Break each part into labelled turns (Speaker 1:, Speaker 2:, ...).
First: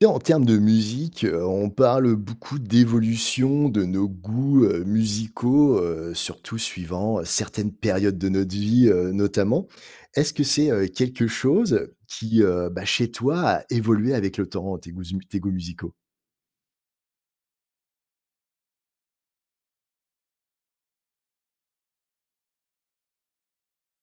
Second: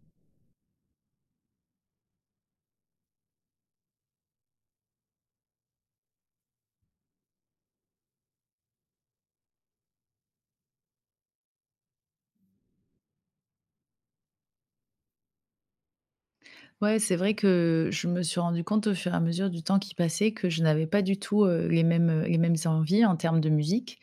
Speaker 1: Et en termes de musique, heu, on parle beaucoup d'évolution de nos goûts, heu, musicaux, heu, surtout suivant, heu, certaines périodes de notre vie, heu, notamment. Est-ce que c'est, heu, quelque chose qui, heu, bah, chez toi a évolué avec le temps, tes goûts tes goûts musicaux?
Speaker 2: Ouais, c'est vrai que je me suis rendu compte, au fur et à mesure du temps qui passait, que je n'avais pas du tout, heu, les mêmes les mêmes envies, en termes de musique.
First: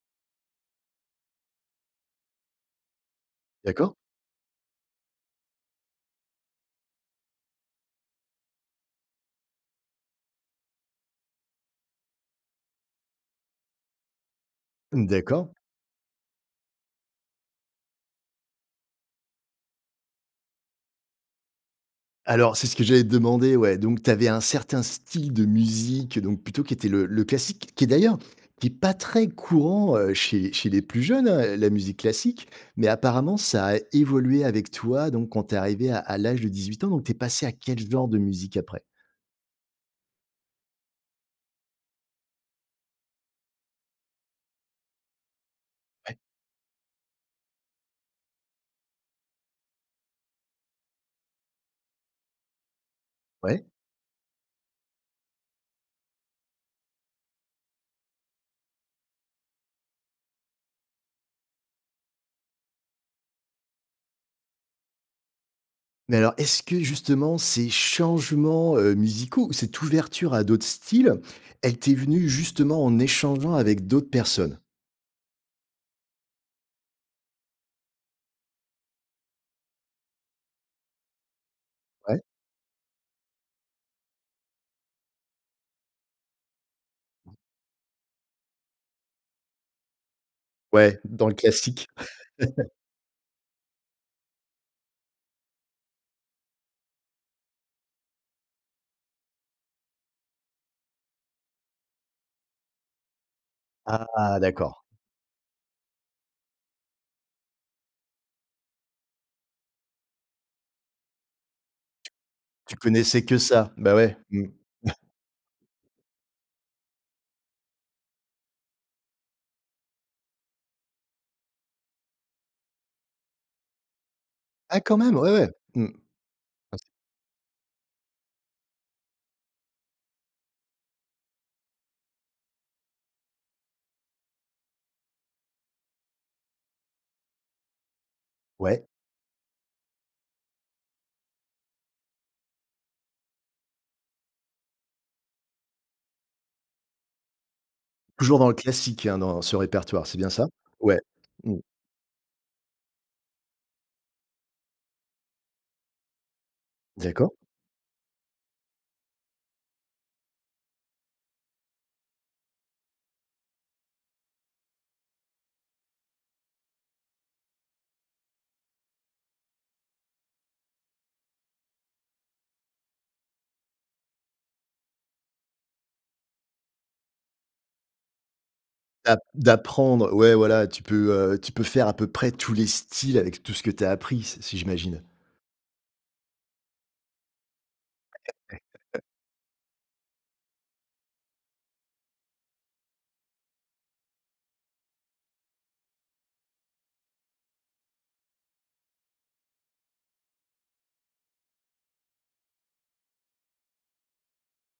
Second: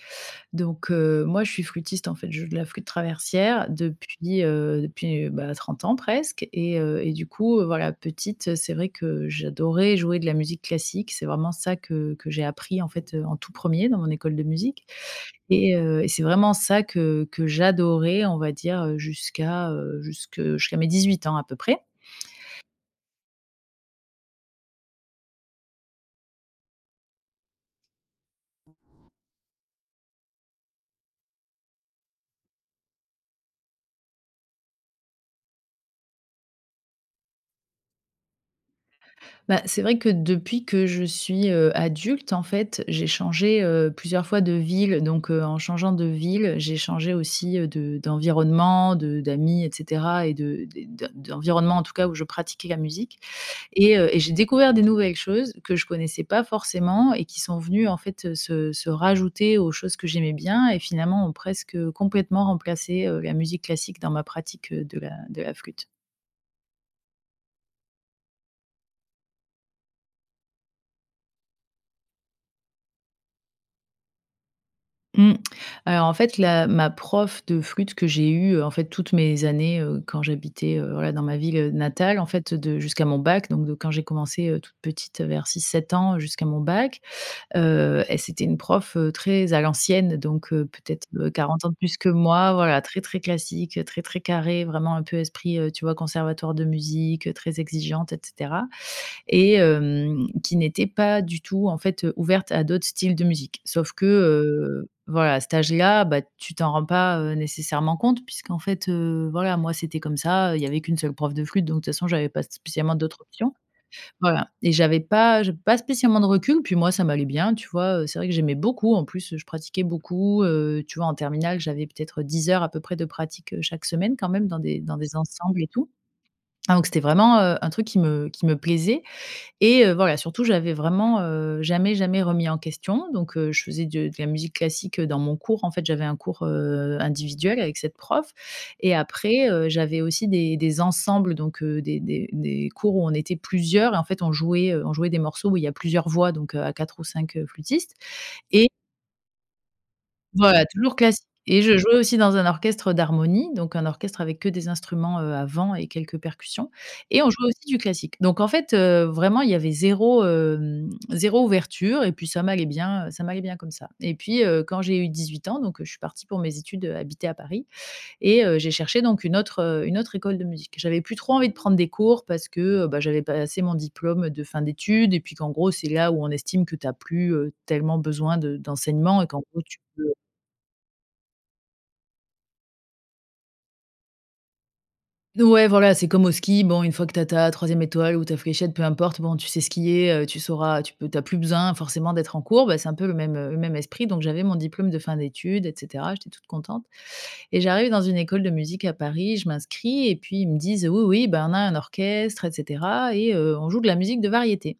Speaker 2: Donc, heu, moi je suis flutiste en fait, je joue de la flûte traversière
Speaker 1: D'accord.
Speaker 2: depuis, heu, depuis, heu, bah, 30 ans presque et heu et du coup, heu, voilà petite, c'est vrai que j'adorais jouer de la musique classique, c'est vraiment ça que que j'ai appris en fait, heu, en tout 1er dans mon école de musique
Speaker 1: Mmh, d'accord.
Speaker 2: et heu et c'est vraiment ça que que j'adorais, on va dire, heu, jusqu'à, heu jusque jusqu'à mes dix-huit ans à peu près.
Speaker 1: Alors c'est ce que j'allais te demander, ouais, donc tu avais un certain style de musique, donc plutôt qui était le le classique, qui est d'ailleurs, qui est pas très courant, heu, chez chez les plus jeunes, heu, la musique classique. Mais apparemment, ça a évolué avec toi. Donc quand tu es arrivée à à l'âge de 18 ans, donc tu es passée à quelle genre de musique après?
Speaker 2: Bah, c'est vrai que, depuis que je suis, heu, adulte en fait, j'ai changé, heu, plusieurs fois de ville, donc, heu, en changeant de
Speaker 1: Ouais.
Speaker 2: ville, j'ai changé aussi, heu, de d'environnement, de d'amis et cetera et de de d'environnement, en tout cas où je pratiquais la musique
Speaker 1: Ouais.
Speaker 2: et heu et j'ai découvert des nouvelles choses que je connaissais pas forcément et qui sont venues en fait, heu, se se rajouter aux choses que j'aimais bien, et finalement ont presque, heu, complètement remplacé, heu, la musique classique dans ma pratique heu de la de la flûte.
Speaker 1: Mais alors, est-ce que, justement, ces changements, heu, musicaux ou cette ouverture à d'autres styles, elle t'est venue, justement, en échangeant avec d'autres personnes?
Speaker 2: Mmh. Alors en fait la ma prof de flûte que j'ai eue, heu, en fait toutes mes années, heu, quand j'habitais, heu, voilà dans ma ville natale.
Speaker 1: Ouais.
Speaker 2: En fait de jusqu'à mon bac, donc de quand j'ai commencé, heu, toute petite vers 6-7 ans jusqu'à mon bac, heu, et c'était une prof, heu, très à l'ancienne donc, heu,
Speaker 1: Ouais,
Speaker 2: peut-être,
Speaker 1: dans
Speaker 2: heu,
Speaker 1: le
Speaker 2: 40 ans de
Speaker 1: classique.
Speaker 2: plus que moi voilà très, très classique, très, très carrée, vraiment un peu esprit, heu, tu vois conservatoire de musique, très exigeante et cetera, et hem, qui n'était pas du tout en fait, heu, ouverte à d'autres styles de musique. Sauf que
Speaker 1: Ah, d'accord.
Speaker 2: heu, voilà à cet âge-là, bah, tu t'en rends pas, heu, nécessairement compte puisqu'en fait, heu, voilà moi c'était comme ça, heu, il y avait qu'une seule prof de flûte donc de toute façon
Speaker 1: T
Speaker 2: j'avais pas
Speaker 1: tu
Speaker 2: spécialement d'autres
Speaker 1: connaissais que
Speaker 2: options,
Speaker 1: ça. Bah, ouais. Mmh.
Speaker 2: voilà. Et j'avais pas j'avais pas spécialement de recul puis moi ça m'allait bien tu vois, heu, c'est vrai que j'aimais beaucoup en plus je pratiquais beaucoup heu, tu vois en terminale j'avais peut-être 10 heures à peu près de pratique, heu, chaque semaine quand même dans des
Speaker 1: Ah
Speaker 2: dans
Speaker 1: quand
Speaker 2: des
Speaker 1: même! Ouais.
Speaker 2: ensembles et
Speaker 1: Mmh.
Speaker 2: tout. Hein,
Speaker 1: As
Speaker 2: donc c'était vraiment, heu, un truc qui me qui me plaisait et heu, voilà surtout j'avais vraiment, heu, jamais, jamais remis en question, donc, heu, je faisais de de la musique classique dans mon cours, en fait j'avais un cours, heu, individuel avec cette prof
Speaker 1: Ouais.
Speaker 2: et après, heu, j'avais aussi des des ensembles donc des des des cours où on était plusieurs, et en fait on jouait, heu on jouait des morceaux où il y a plusieurs voix donc, heu, à 4 ou 5 flûtistes
Speaker 1: Toujours dans le
Speaker 2: et
Speaker 1: classique, hein, dans ce répertoire, c'est bien ça?
Speaker 2: Voilà toujours
Speaker 1: Ouais.
Speaker 2: class
Speaker 1: Mmh.
Speaker 2: et je jouais aussi dans un orchestre, heu, d'harmonie, donc un orchestre avec que des instruments, heu, à vent et quelques percussions, et on
Speaker 1: D'accord.
Speaker 2: jouait aussi du classique. Donc en fait, heu, vraiment il y avait 0, hem, 0 ouverture et puis ça m'allait bien heu ça m'allait bien comme ça. Et puis, heu, quand j'ai eu 18 ans, donc, heu, je suis partie pour mes études, heu, habiter à Paris et heu, j'ai cherché donc une autre heu une autre école de musique. J'avais plus trop envie de prendre des cours parce que, heu, bah j'avais passé mon diplôme de fin d'études et puis qu'en gros c'est là où on estime que tu as plus, heu, tellement besoin de
Speaker 1: D'ap
Speaker 2: d'enseignement et qu'en gros tu peux
Speaker 1: d'apprendre. Ouais, voilà, tu peux, heu tu peux faire à peu près tous les styles avec tout ce que tu as appris, s si j'imagine.
Speaker 2: N ouais voilà c'est comme au ski, bon une fois que tu as ta 3e étoile ou ta fléchette peu importe, bon tu sais skier, heu, tu sauras, tu peux tu as plus besoin forcément d'être en cours, bah c'est un peu le même, heu, le même esprit donc j'avais mon diplôme de fin d'études et cetera. J'étais toute contente. Et j'arrive dans une école de musique à Paris, je m'inscris et puis ils me disent: «Oui, oui, bah, on a un orchestre et cetera et heu, on joue de la musique de variété».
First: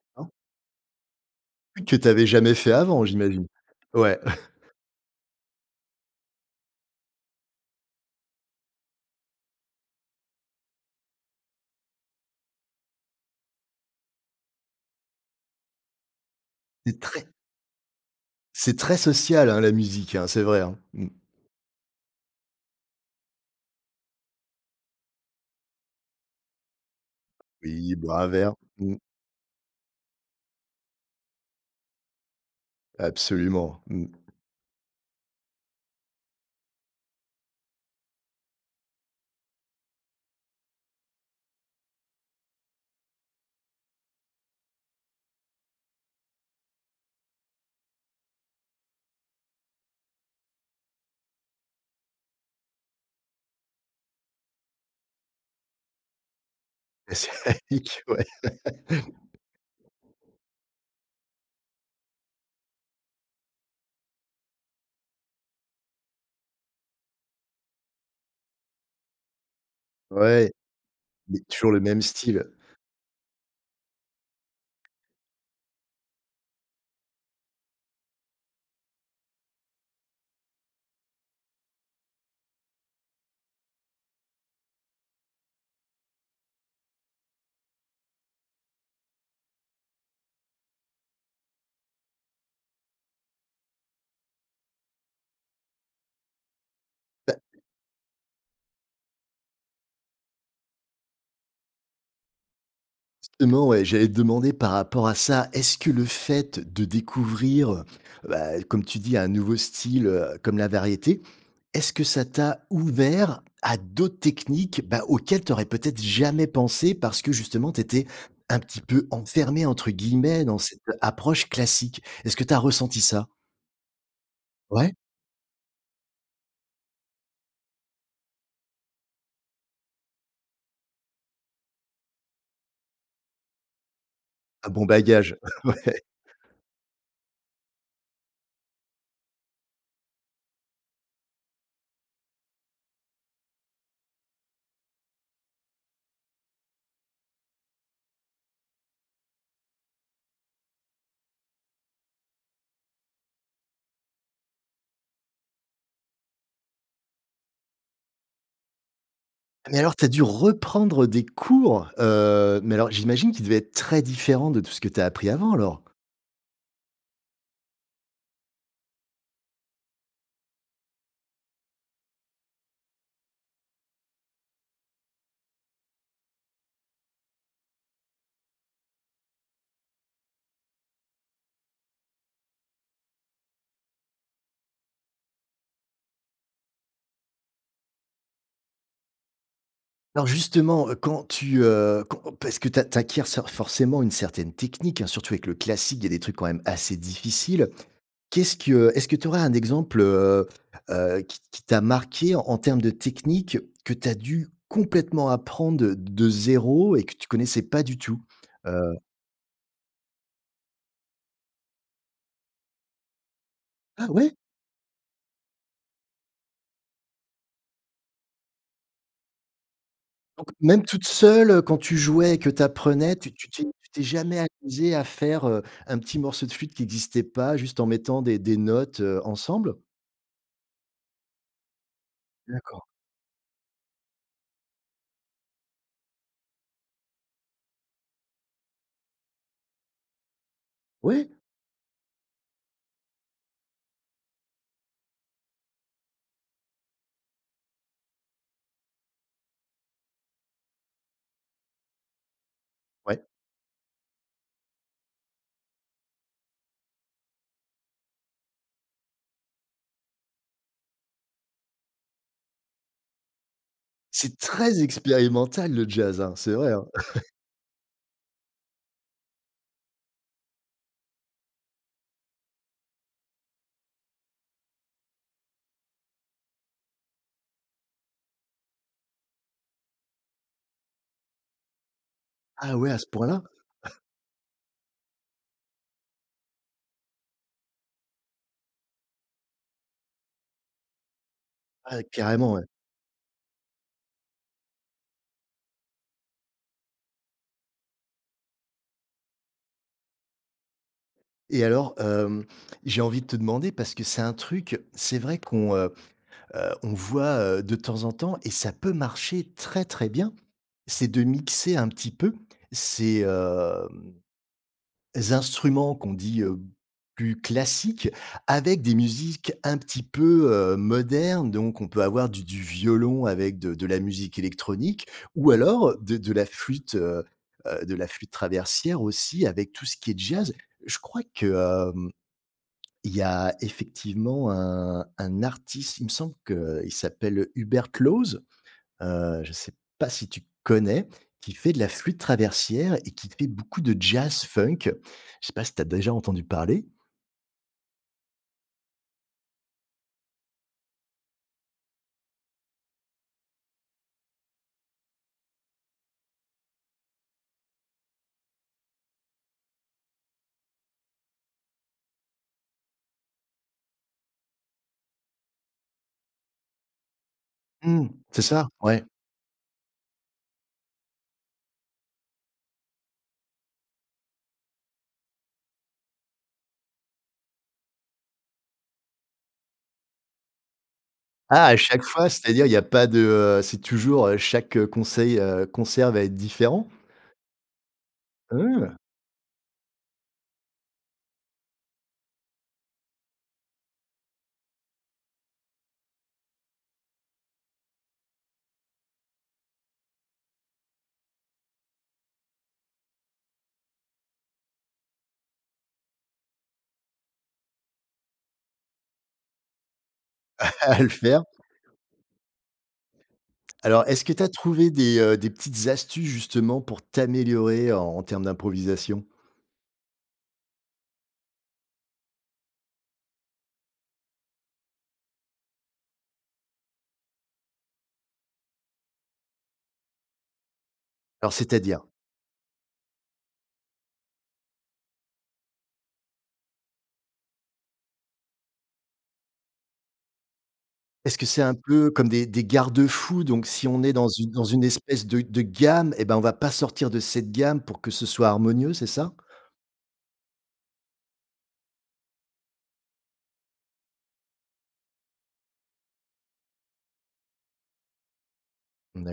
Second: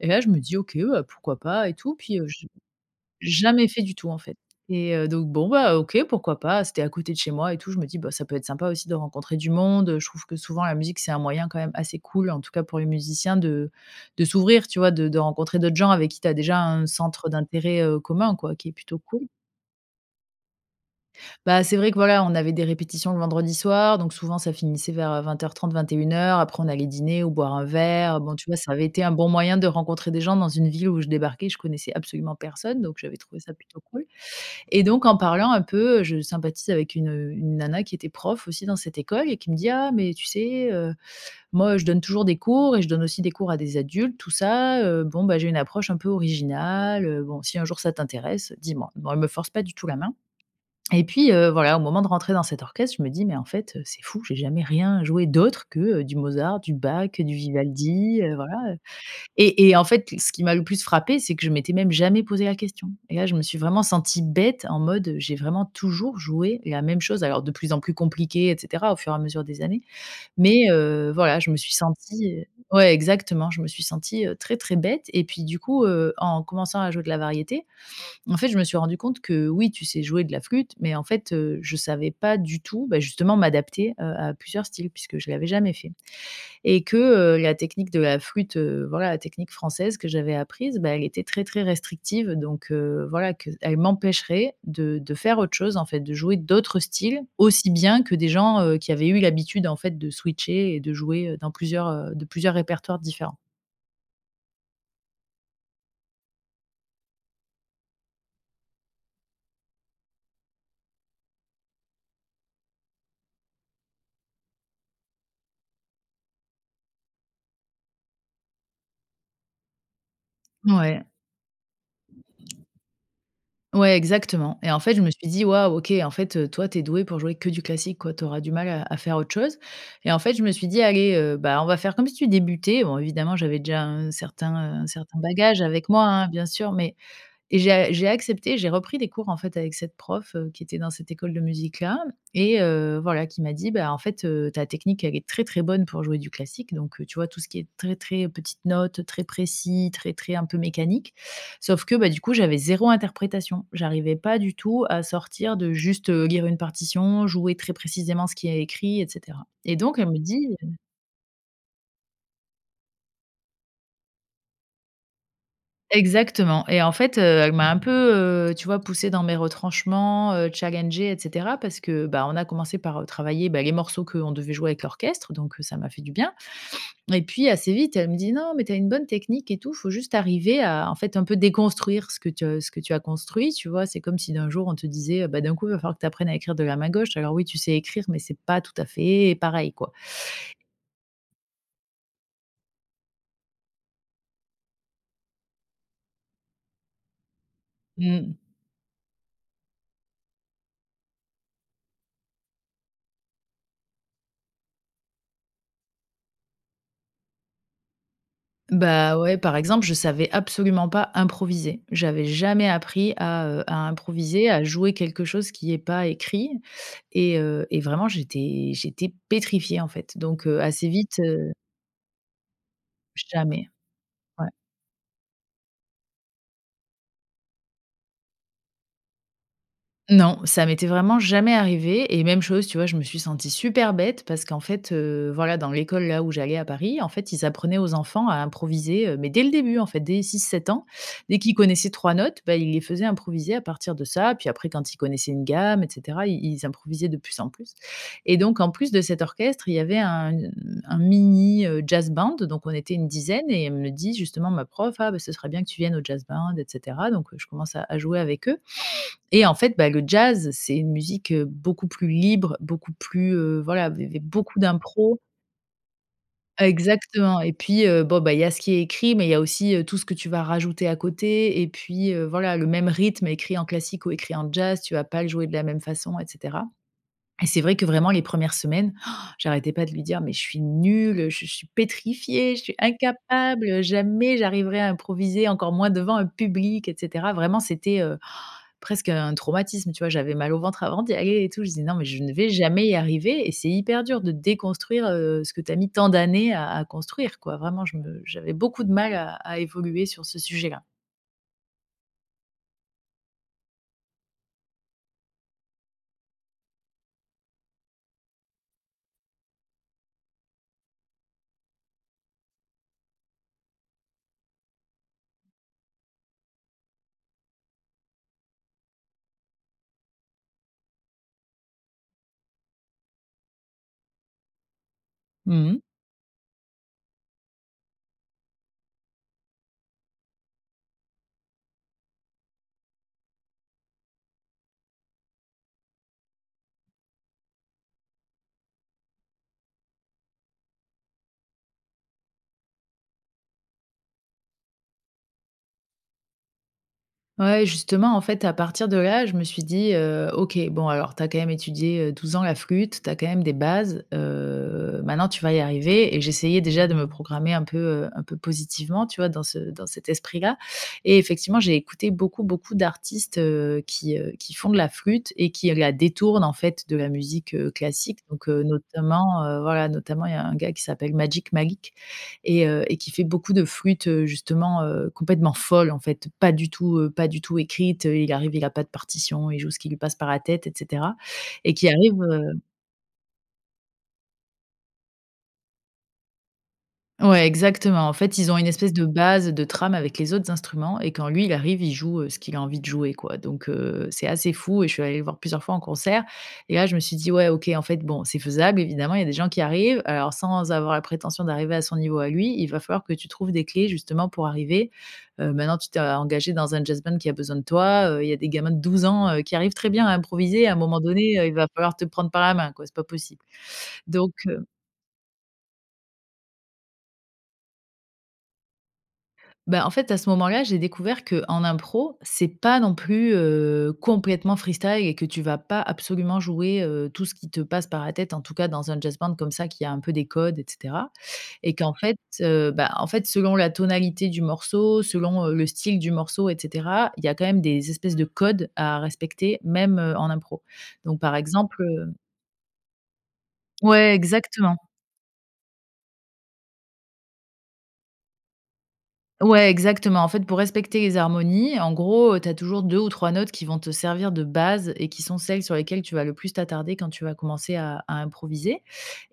Speaker 2: Et là
Speaker 1: Ah!
Speaker 2: je me dis: «OK bah pourquoi pas et tout
Speaker 1: Que tu
Speaker 2: puis».
Speaker 1: avais
Speaker 2: Heu, j'ai
Speaker 1: jamais fait avant, j'imagine.
Speaker 2: jamais fait du tout
Speaker 1: Ouais.
Speaker 2: en fait. Et heu, donc bon bah, OK, pourquoi pas? C'était à côté de chez moi et tout je me dis: «Bah ça peut être sympa aussi de rencontrer du monde». Je trouve que souvent la musique c'est un moyen quand même assez cool en tout cas pour les musiciens de de s'ouvrir tu vois de de rencontrer d'autres gens avec qui tu as déjà un
Speaker 1: C'est très
Speaker 2: centre d'intérêt, heu, commun quoi qui est
Speaker 1: c'est très
Speaker 2: plutôt cool.
Speaker 1: social, hein, la musique hein c'est vrai hein. Mmh.
Speaker 2: Bah, c'est vrai que voilà on avait des répétitions le vendredi soir donc souvent ça finissait vers, heu, 20:30 21:00 Après on allait dîner ou boire un
Speaker 1: Oui,
Speaker 2: verre,
Speaker 1: boire un
Speaker 2: bon tu
Speaker 1: verre.
Speaker 2: vois ça avait
Speaker 1: Mmh.
Speaker 2: été un bon moyen de rencontrer des gens dans une ville où je débarquais, je connaissais absolument personne donc j'avais trouvé ça
Speaker 1: Absolument,
Speaker 2: plutôt cool.
Speaker 1: mmh.
Speaker 2: Et donc en parlant un peu, heu, je sympathise avec une une nana qui était prof aussi dans cette école et qui me dit: «Ah, mais tu sais heu, moi, heu, je donne toujours des cours et je donne aussi des cours à des adultes tout ça heu, bon bah, j'ai une approche un peu originale, heu, bon si un jour ça t'intéresse, dis-moi». Bon elle me force pas du tout la main. Et puis, heu, voilà au moment de rentrer dans cet orchestre, je me dis: «Mais en fait, heu, c'est fou, j'ai jamais rien joué d'autre que, heu, du Mozart, du Bach, du
Speaker 1: [unintelligible]
Speaker 2: Vivaldi,
Speaker 1: ouais.
Speaker 2: heu, voilà, heu». Et et en fait ce qui m'a le plus frappée, c'est que je m'étais même jamais posé la question. Et là, je me suis vraiment sentie bête en mode, j'ai vraiment toujours joué la même chose, alors de plus en plus compliquée, et cetera au fur et à mesure des années.
Speaker 1: Ouais,
Speaker 2: Mais heu, voilà,
Speaker 1: mais
Speaker 2: je me
Speaker 1: toujours
Speaker 2: suis
Speaker 1: le même style.
Speaker 2: sentie ouais exactement, je me suis sentie, heu, très, très bête. Et puis du coup, heu, en commençant à jouer de la variété, en fait je me suis rendu compte que: «oui tu sais jouer de la flûte» mais en fait, heu, je savais pas du tout, bah, justement m'adapter, heu, à plusieurs styles puisque je l'avais jamais fait. Et que heu, la technique de la flûte, heu, voilà la technique française que j'avais apprise, bah, elle était très très restrictive donc, heu, voilà qu'elle m'empêcherait de de faire autre chose en fait de jouer d'autres styles
Speaker 1: Bah
Speaker 2: aussi bien que des gens, heu, qui avaient eu l'habitude en fait de switcher et de jouer, heu, dans plusieurs, heu de plusieurs répertoires différents.
Speaker 1: Non, et j'allais te demander par rapport à ça, est-ce que le fait de découvrir, bah, comme tu dis, un nouveau style, heu, comme la variété, est-ce que ça t'a ouvert à d'autres techniques, bah, auxquelles tu aurais peut-être jamais pensé parce que justement tu étais un petit peu enfermée entre guillemets dans cette
Speaker 2: Ouais.
Speaker 1: approche classique? Est-ce que tu as ressenti ça?
Speaker 2: Ouais, exactement. Et en
Speaker 1: Ouais?
Speaker 2: fait je me suis dit: «Waouh OK En fait, heu, toi tu es douée pour jouer que du classique quoi. Tu auras du mal à à faire autre chose». Et en fait je me suis dit: «Allez heu, bah, on va faire comme si tu débutais». Bon évidemment j'avais déjà un certain
Speaker 1: Un bon
Speaker 2: un certain
Speaker 1: bagage,
Speaker 2: bagage avec
Speaker 1: ouais.
Speaker 2: moi hein bien sûr mais et j'ai a j'ai accepté, j'ai repris des cours en fait avec cette prof, heu, qui était dans cette école de musique-là et heu, voilà qui m'a dit: «Bah en fait, heu, ta technique elle est très, très bonne pour jouer du classique». Donc heu, tu vois tout ce qui est très très petites notes, très précis, très très un peu mécanique. Sauf que bah du coup j'avais 0 interprétation. J'arrivais pas du tout à sortir de juste, heu, lire une partition, jouer très précisément ce qu'il y a écrit et cetera.
Speaker 1: Ah,
Speaker 2: Et
Speaker 1: mais alors
Speaker 2: donc
Speaker 1: tu as
Speaker 2: elle me
Speaker 1: dû
Speaker 2: dit, heu
Speaker 1: reprendre des cours? Heu, mais alors j'imagine qu'ils devaient être très différents de tout ce que tu as appris avant alors?
Speaker 2: Exactement et en fait, heu, elle m'a un peu, heu, tu vois poussée dans mes retranchements, heu, challengée et cetera parce que bah on a commencé par, heu, travailler bah les morceaux qu'on devait jouer avec l'orchestre donc ça m'a fait du bien. Et puis assez vite, elle me dit: «Non, mais tu as une bonne technique et tout, faut juste arriver à en fait un peu déconstruire ce que tu as ce que tu as construit». Tu vois? C'est comme si d'un jour on te disait: «Heu, bah, d'un coup, il va falloir que tu apprennes à écrire de la main gauche». Alors oui, tu sais écrire, mais c'est pas tout à fait pareil quoi.
Speaker 1: Alors justement, heu, quand tu heu qu parce que tu tu acquières sor forcément une certaine technique, hein, surtout avec le classique, il y a des trucs quand même assez difficiles.
Speaker 2: Mmh.
Speaker 1: Qu'est ce que est ce que tu aurais un exemple heu heu, qui qui t'a marquée en en termes de technique que tu as dû complètement apprendre de de 0 et que tu connaissais pas du tout, heu
Speaker 2: Bah, ouais par exemple, je savais absolument pas improviser. J'avais jamais appris à heu à
Speaker 1: .Ah ouais?
Speaker 2: improviser, à jouer quelque chose qui est pas écrit. Et heu et vraiment j'étais j'étais pétrifiée en fait. Donc
Speaker 1: Donc,
Speaker 2: heu,
Speaker 1: même
Speaker 2: assez
Speaker 1: toute
Speaker 2: vite,
Speaker 1: seule,
Speaker 2: heu
Speaker 1: heu, quand tu jouais que tu apprenais tu tu t'es
Speaker 2: Jamais,
Speaker 1: tu t'es jamais
Speaker 2: ouais.
Speaker 1: amusée à faire, heu, un petit morceau de flûte qui existait pas juste en mettant des des notes, heu, ensemble?
Speaker 2: Non, ça m'était vraiment jamais arrivé et même chose, tu
Speaker 1: D'accord.
Speaker 2: vois? Je me suis sentie super bête parce qu'en fait, heu, voilà dans l'école là où j'allais à Paris en fait ils apprenaient aux enfants à improviser, heu, mais dès le début en fait dès 6-7 ans.
Speaker 1: Ouais.
Speaker 2: Dès qu'ils connaissaient 3 notes, bah, ils les faisaient improviser à partir de ça. Puis après quand ils connaissaient une gamme et cetera, i ils improvisaient de plus en plus. Et donc en plus de cet orchestre, il y avait un u une un mini, heu, jazz band, donc on était une
Speaker 1: Ouais.
Speaker 2: dizaine et elle me dit, justement, ma prof: «Ah beh ce serait bien que tu viennes au jazz band, et cetera». Donc je commence à à jouer avec eux. Et en fait, bah, le jazz, c'est une musique, heu, beaucoup plus libre, beaucoup plus, heu, voilà, il y avait
Speaker 1: C'est
Speaker 2: beaucoup
Speaker 1: très
Speaker 2: d'impro
Speaker 1: expérimental le jazz hein! C'est vrai hein!
Speaker 2: Exactement et puis, heu, bon beh, il y a ce qui est écrit, mais il y a aussi, heu, tout ce que tu vas rajouter à côté et puis, heu, voilà. Le même rythme écrit en classique ou écrit en jazz, tu vas pas le jouer de la même façon et cetera. Et c'est vrai que vraiment les 1res semaines, han j'arrêtais pas de lui dire: «Mais je suis nulle, je suis pétrifiée, je suis
Speaker 1: Ah ouais, à ce point-là?
Speaker 2: incapable, jamais j'arriverai à improviser encore moins devant un public, et cetera». Vraiment, c'était, heu, han presque un traumatisme, tu vois? J'avais mal au ventre avant d'y aller et tout. Je disais: «Non,
Speaker 1: Ah!
Speaker 2: mais je ne vais
Speaker 1: Carrément, ouais.
Speaker 2: jamais y arriver». Et c'est hyper dur de déconstruire, heu, ce que tu as mis tant d'années à à construire quoi. Vraiment, je me j'avais beaucoup de mal à à évoluer sur ce sujet-là.
Speaker 1: Et alors, hem, j'ai envie de te demander, parce que c'est un truc, c'est vrai qu'on, heu heu, on voit, heu, de temps en temps- et ça peut marcher très, très bien- c'est de mixer un petit peu, ces, hem, instruments, qu'on dit, heu: «plus classiques», avec des musiques un petit peu, heu, modernes. Donc on peut avoir du du violon avec de de la musique électronique, ou
Speaker 2: Mmh mh.
Speaker 1: alors de de la flûte, heu heu de la flûte traversière aussi, avec tout ce qui est jazz. Je crois que, hem, il y a effectivement un un artiste, il me semble qu'il s'appelle Hubert Claws. Heu, je sais pas si tu connais? Qui fait de la flûte traversière et qui fait beaucoup de jazz funk. Je sais pas si tu as déjà entendu parler?
Speaker 2: Ouais, justement, en fait, à partir de là, je me suis dit, heu: «OK, bon alors tu as quand même étudié, heu, 12 ans la flûte, tu as quand même des bases. Heu, maintenant tu vas y arriver», et j'essayais déjà de me programmer un peu, heu un peu positivement, tu vois, dans ce dans cet esprit-là, et effectivement, j'ai écouté beaucoup, beaucoup d'artistes, heu, qui, heu qui font de la flûte et qui, heu, la détournent, en fait, de la musique, heu,
Speaker 1: Mmh,
Speaker 2: classique.
Speaker 1: c'est
Speaker 2: Donc, heu,
Speaker 1: ça, ouais.
Speaker 2: notamment, heu, voilà notamment, il y a un gars qui s'appelle Magic Malik, et heu, et qui fait beaucoup de flûte, heu, justement, heu, complètement folle, en fait. Pas du tout, heu, pas du tout écrite, heu, il arrive, il a pas de partition, il joue ce qui lui passe par la tête et cetera,
Speaker 1: Ah,
Speaker 2: et
Speaker 1: à
Speaker 2: qui
Speaker 1: chaque
Speaker 2: arrive
Speaker 1: fois?
Speaker 2: heu
Speaker 1: C'est-à-dire, il y a pas de, heu c'est toujours, heu, chaque conseil heu, concert va être différent?
Speaker 2: Ouais, exactement. En fait, ils ont une espèce
Speaker 1: Mmh.
Speaker 2: de base, de trame avec les autres instruments et quand lui, il arrive, il joue, heu, ce qu'il a envie de jouer, quoi. Donc, heu, c'est assez fou et je suis allée le voir plusieurs fois en concert, et là, je me suis dit: «Ouais, OK, en fait, bon, c'est faisable. Evidemment, il y a des gens qui y arrivent, heu, alors sans avoir la prétention d'arriver à son niveau à lui, il va falloir que tu trouves des clés justement pour arriver. Heu, maintenant tu t'es a engagée dans un jazz band qui a besoin de toi. Heu, il y a des gamins de 12 ans, heu, qui arrivent très bien à improviser.
Speaker 1: Ah
Speaker 2: À un moment
Speaker 1: à le
Speaker 2: donné,
Speaker 1: faire.
Speaker 2: heu, il va falloir te prendre par la main, quoi, c'est pas possible.»
Speaker 1: Alors, est-ce que
Speaker 2: Donc,
Speaker 1: tu as
Speaker 2: heu
Speaker 1: trouvé des, heu des petites astuces, justement, pour t'améliorer en en termes d'improvisation?
Speaker 2: Ben, en fait, à ce moment-là, j'ai découvert qu'en impro, c'est pas non plus, heu, complètement freestyle et que tu vas pas absolument jouer, heu, tout ce qui te passe par la tête; en tout cas dans un jazz band comme ça qui a un peu des codes, et cetera,
Speaker 1: Alors,
Speaker 2: et qu'en
Speaker 1: c'est-à-dire?
Speaker 2: fait Heu, ben, en fait, selon la tonalité du morceau, selon, heu, le style du morceau, et cetera, il y a quand même des espèces de codes à respecter, même, heu, en impro. Donc par
Speaker 1: Est-ce que c'est un
Speaker 2: exemple
Speaker 1: peu
Speaker 2: heu
Speaker 1: comme des des garde-fous? Donc si on est
Speaker 2: Ouais,
Speaker 1: dans une dans
Speaker 2: exactement.
Speaker 1: une espèce de de gamme et ben, on va pas sortir de cette gamme pour que ce soit harmonieux? C'est ça?
Speaker 2: Ouais, exactement. En fait, pour respecter les harmonies, en gros, heu, tu as toujours 2 ou 3 notes qui vont te servir de base et qui sont celles sur lesquelles tu vas le plus t'attarder quand tu vas commencer à à improviser,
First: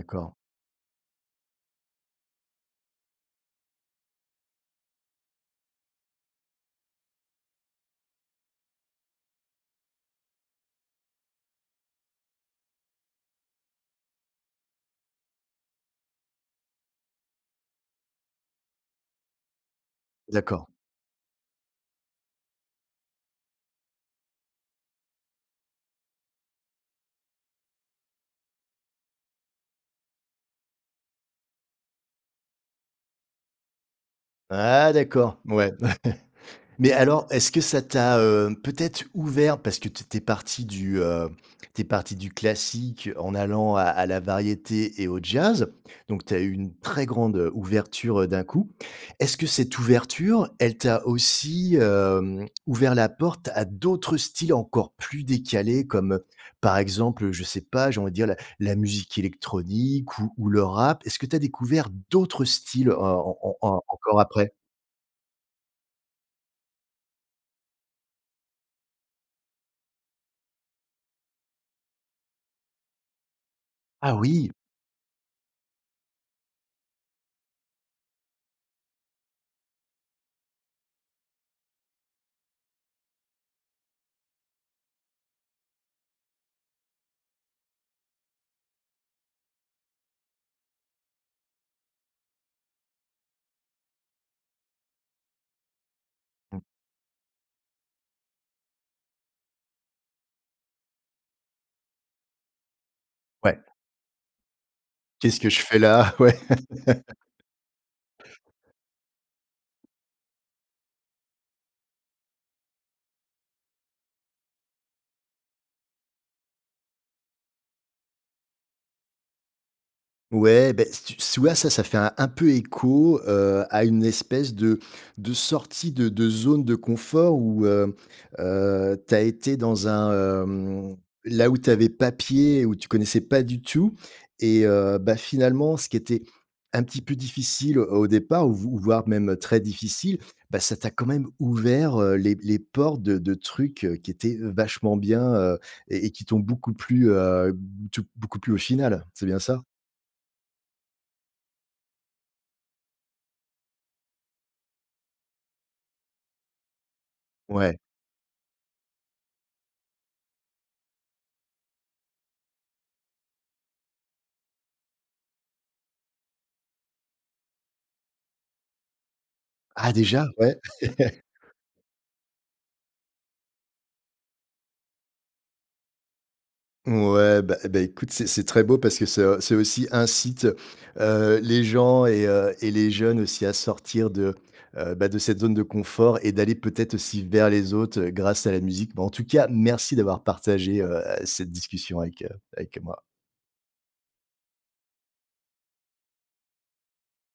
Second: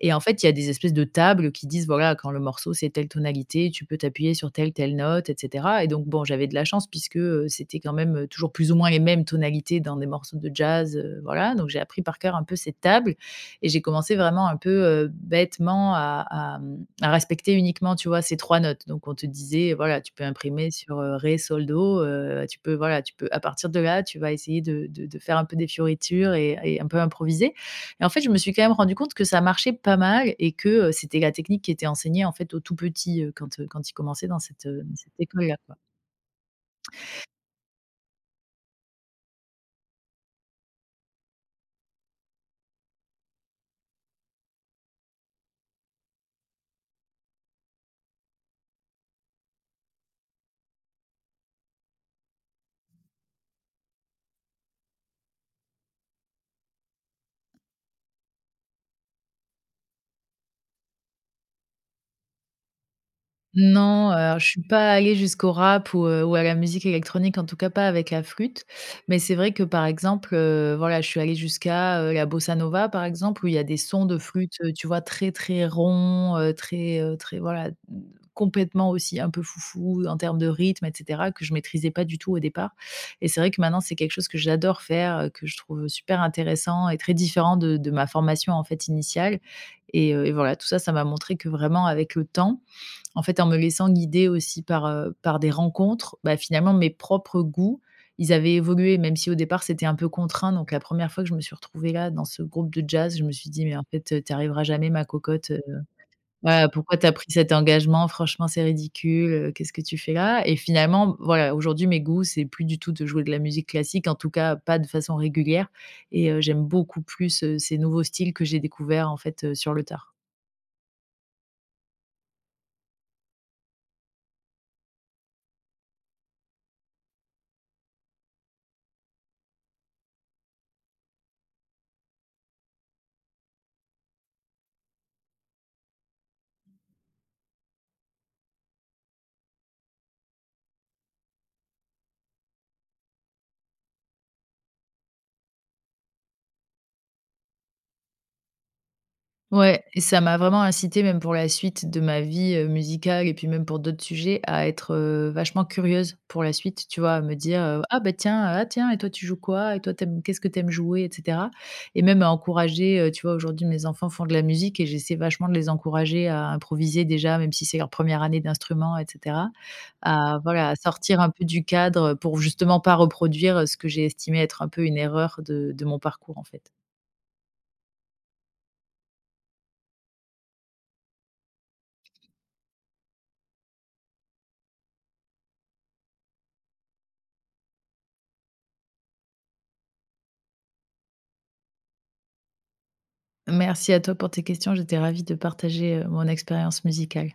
Speaker 2: et, en fait, il y a des espèces de tables qui disent: «Bah, voilà quand le morceau, c'est telle tonalité, tu peux t'appuyer sur telle, telle note, et cetera», et donc bon, j'avais de la chance puisque, heu, c'était quand même toujours plus ou moins les mêmes tonalités dans des morceaux de jazz, heu, voilà. Donc j'ai appris par cœur, un peu, cette table, et j'ai commencé, vraiment, un peu, heu, bêtement à à, mmh, à respecter uniquement, tu vois, ces 3 notes. Donc on te disait: «Voilà, tu peux
Speaker 1: D'accord.
Speaker 2: imprimer sur, heu, ré, sol, do. Heu, tu peux, voilà, tu peux, à partir de là, tu vas essayer de de de faire un peu des fioritures, et un et un peu improviser». Mais, en fait, je me suis quand même rendue compte que ça marchait pas mal, et que, heu, c'était la technique qui était enseignée, en fait, aux tout petits, heu, quand, heu quand ils commençaient dans cette, heu
Speaker 1: Ah
Speaker 2: cette
Speaker 1: d'accord,
Speaker 2: école-là,
Speaker 1: ouais.
Speaker 2: quoi.
Speaker 1: Mais alors, est-ce que ça t'a, heu, peut-être ouvert, parce que tu étais partie du, heu tu es partie du classique en allant à à la variété et au jazz. Donc tu as eu une très grande, heu, ouverture, heu, d'un coup. Est-ce que cette ouverture, elle t'a aussi, hem, ouvert la porte à d'autres styles encore plus décalés comme heu, par exemple, je sais pas, j'ai envie de dire la la musique électronique ou ou le rap? Est-ce que tu as découvert d'autres styles, heu, en en en
Speaker 2: Non. Heu,
Speaker 1: encore
Speaker 2: alors je
Speaker 1: après?
Speaker 2: suis pas allée jusqu'au rap ou heu, ou à la musique électronique, en tout cas, pas avec la flûte. Mais c'est vrai que, par exemple, heu, voilà je suis allée jusqu'à, heu, la bossa nova, par exemple, où il y a des sons
Speaker 1: Ah
Speaker 2: de
Speaker 1: oui!
Speaker 2: flûte, heu, tu vois, très, très ronds, heu, très, heu très voilà d complètement, aussi, un peu foufou, en termes de rythme, et cetera, que je maîtrisais pas du tout, au départ. Et c'est vrai que, maintenant, c'est quelque chose que j'adore faire, que je trouve super intéressant et très différent de de ma formation, en fait, initiale. Et heu et voilà, tout ça, ça m'a montré que vraiment avec le temps, en fait, en me laissant guider aussi par, heu, par des rencontres, bah,
Speaker 1: Mmh.
Speaker 2: finalement, mes propres goûts, ils avaient évolué. Même si, au départ, c'était un peu contraint, donc la 1re fois que je me suis retrouvée là, dans ce groupe de jazz, je me suis
Speaker 1: Ouais.
Speaker 2: dit: «Mais en fait, heu, tu arriveras jamais, ma
Speaker 1: «Qu'est-ce
Speaker 2: cocotte.
Speaker 1: que je
Speaker 2: Heu,
Speaker 1: fais là?» Ouais.
Speaker 2: ben pourquoi tu as pris cet engagement? Franchement, c'est ridicule, heu. Qu'est-ce que tu fais là?» et finalement, voilà, aujourd'hui, mes goûts, c'est plus du tout de jouer de la musique classique, en tout cas, pas de façon régulière, et heu, j'aime beaucoup plus, heu, ces nouveaux styles que j'ai découverts, en fait, heu, sur le tard.
Speaker 1: Ouais. Beh, si tu si tu vois, ça, ça fait un un peu écho, heu, à une espèce de de sortie de de zone de confort où heu heu, tu as été dans un, hem là où tu avais pas pied, où tu connaissais pas du tout. Et heu, bah finalement, ce qui était un petit peu difficile, heu, au départ, ou v voire même très difficile, bah, ça t'a quand même ouvert, heu les les portes de de trucs, heu, qui étaient vachement bien, heu, et et qui t'ont beaucoup plu, heu, b tu beaucoup plus, au final. C'est bien ça?
Speaker 2: Ouais. Et ça m'a vraiment incitée, même pour la suite de ma vie, heu, musicale et puis, même pour d'autres sujets, à être, heu, vachement curieuse, pour la suite, tu vois, à me
Speaker 1: Ouais.
Speaker 2: dire: «Ah ben, tiens ah tiens et toi tu joues quoi? Et toi, tu aimes qu'est-ce que tu aimes jouer, et cetera.» Et même à encourager, heu. Tu vois, aujourd'hui, mes enfants font de la musique et j'essaie vachement de les encourager à improviser déjà, même si c'est leur 1re année d'instrument, et cetera,
Speaker 1: Ah déjà.
Speaker 2: à,
Speaker 1: Ouais.
Speaker 2: voilà, à sortir un peu du cadre pour justement pas reproduire ce que j'ai estimé être un peu une erreur de de mon parcours, en fait.
Speaker 1: Ouais. Ben, eh, ben écoute, c'est c'est très beau parce que c'est, heu, ça aussi, incite, heu, les gens et heu, et les jeunes aussi à sortir de, heu, bah, de cette zone de confort et d'aller peut-être aussi vers les autres, heu, grâce à la musique. Mais en tout cas, merci d'avoir partagé, heu, cette discussion avec, heu avec moi.
Speaker 2: Merci à toi pour tes questions. J'étais ravie de partager, heu, mon expérience musicale.